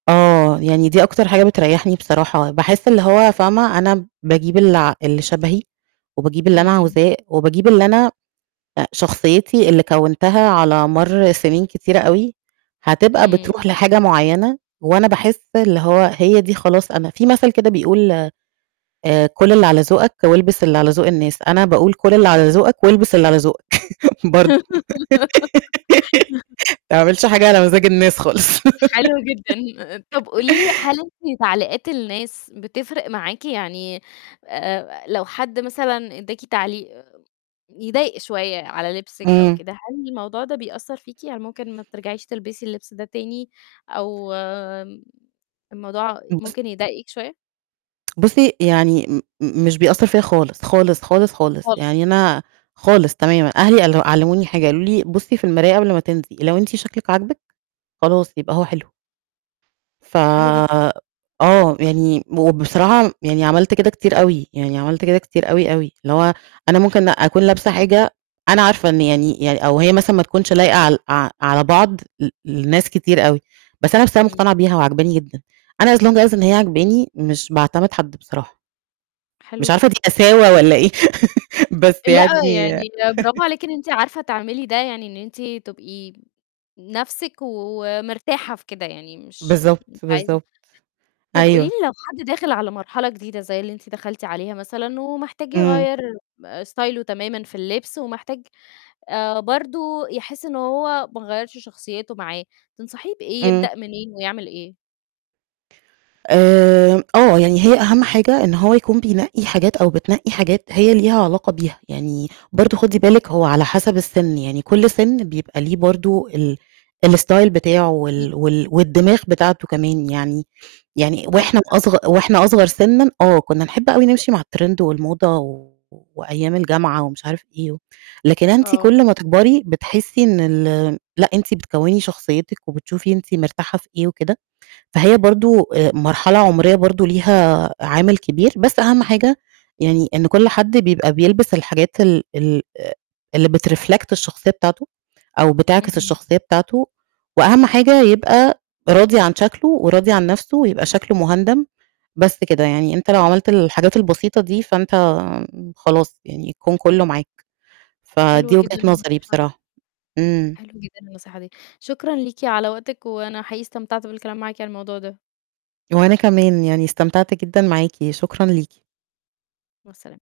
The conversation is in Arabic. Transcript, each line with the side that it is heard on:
right: آه يعني دي أكتر حاجة بتريّحني بصراحة. باحس اللي هو فاهمة، أنا باجيب اللي ع اللي شبهي وباجيب اللي أنا
left: امم.
right: عاوزاه، وبجيب اللي أنا آآ، شخصيتي اللي كوّنتها على مَرّ سنين كتيرة أوي هتبقى
left: امم.
right: بتروح لحاجة معيّنة، وأنا باحس إن هو هي دي خلاص أنا في مثل كده بيقول آآ "كُل اللي على ذوقك، والبس اللي على ذوق الناس". أنا باقول: "كُل اللي على ذوقك، والبس اللي على ذوقك." برضو. ما تعملش حاجة على مزاج الناس خالص.
left: حلو جدًا. طب قولي لي هل أنتِ تعليقات الناس بتفرق معاكِ؟ يعني، آآ، لو حد مثلًا اداكِ تعليق يضايق شوية على لِبسِك أو
right: امم.
left: كده، هل الموضوع ده بيأثر فيكِ؟ يعني ممكن ما ترجعيش تلبسي اللبس ده تاني، أو آمم، الموضوع
right: بُصّ
left: ممكن يضايقِك شوية؟
right: بُصّي يعني م م مش بيأثر فيّا خالص، خالص، خالص، خالص.
left: خالص.
right: يعني أنا خالص تمامًا. أهلي قال علموني حاجة، قالوا لي: "بُصّي في المراية قبل ما تنزلي، لو أنتِ شكلِك عاجبِك خلاص يبقى هو حلو." ف
left: حلو جد
right: آه يعني وبصراحة يعني عملت كده كتير أوي، يعني عملت كده كتير أوي، أوي. اللي هو أنا ممكن أكون لابسة حاجة أنا عارفة إن يعني يعني أو هي مثلًا ما تكونش لايقة عل ع على بعض ل لناس كتير أوي، بس أنا بس أنا
left: امم.
right: مقتنعة بيها وعاجباني جدًا، أنا as long as إن هي عاجباني مش باعتمد حد بصراحة.
left: حلو
right: مش عارفة دي
left: جدًا.
right: قساوة والّا إيه، بس
left: لأ، يعني
right: يعني
left: برافو عليكِ إن أنتِ عارفة تعملي ده، يعني إن أنتِ تبقي نَفسِك ومرتاحة في كده، يعني مش
right: بالضبط،
left: مش عايزة
right: بالضبط.
left: طب قولي لي
right: أيوه.
left: لو حد داخل على مرحلة جديدة زي اللي أنتِ دخلتِ عليها مثلًا، ومحتاج
right: امم.
left: يغيّر آآ، ستايله تمامًا في اللبس، ومحتاج، آآ، برضو يحس إن هو ما غيّرش شخصيته معاه، تنصحيه بإيه،
right: امم.
left: يبدأ منين، ويعمل إيه؟
right: آمم، آه يعني هي أهم حاجة إن هو يكون بينقّي حاجات أو بتنقّي حاجات هي ليها علاقة بيها. يعني برضو خدي بالِك هو على حسب السِن، يعني كل سِن بيبقى ليه برضو ال الstyle بتاعه
left: أكيد.
right: وال وال والدماغ بتاعته كمان يعني. يعني
left: معاكِ
right: وإحنا
left: حق
right: أصغ
left: فعلًا.
right: وإحنا أصغر سِنًا آه كنا نحب أوي نمشي مع الtrend والموضة وأيام الجامعة ومش عارف إيه و لكن أنتِ
left: آه.
right: كل ما تكبري بتحسي إن ال لأ أنتِ بتكوّني شخصيتِك وبتشوفي أنتِ مرتاحة في إيه وكده. فهي برضو آآ، مرحلة عمرية برضو ليها عامل كبير. بس أهم حاجة يعني إن كل حد بيبقى بيلبس الحاجات ال ال آآ، اللي بتreflect الشخصية بتاعته، أو بتعكس
left: اهم.
right: الشخصية بتاعته. وأهم حاجة يبقى راضي عن شكله وراضي عن نَفسه ويبقى شكله مُهندَم. بس كده، يعني أنت لو عملت الحاجات البسيطة دي فأنت خلاص يعني الكون كله معاك.
left: حلوة
right: فدي وجهة
left: جدًا
right: نظري
left: النصيحة دي.
right: بصراحة. امم.
left: حلوة جدًا النصيحة دي. شكرًا ليكِ على وقتِك، وأنا حقيقي استمتعت بالكلام معاكِ على الموضوع ده.
right: وأنا كمان يعني استمتعت جدًا معاكِ. شكرًا ليكِ.
left: مع السلامة.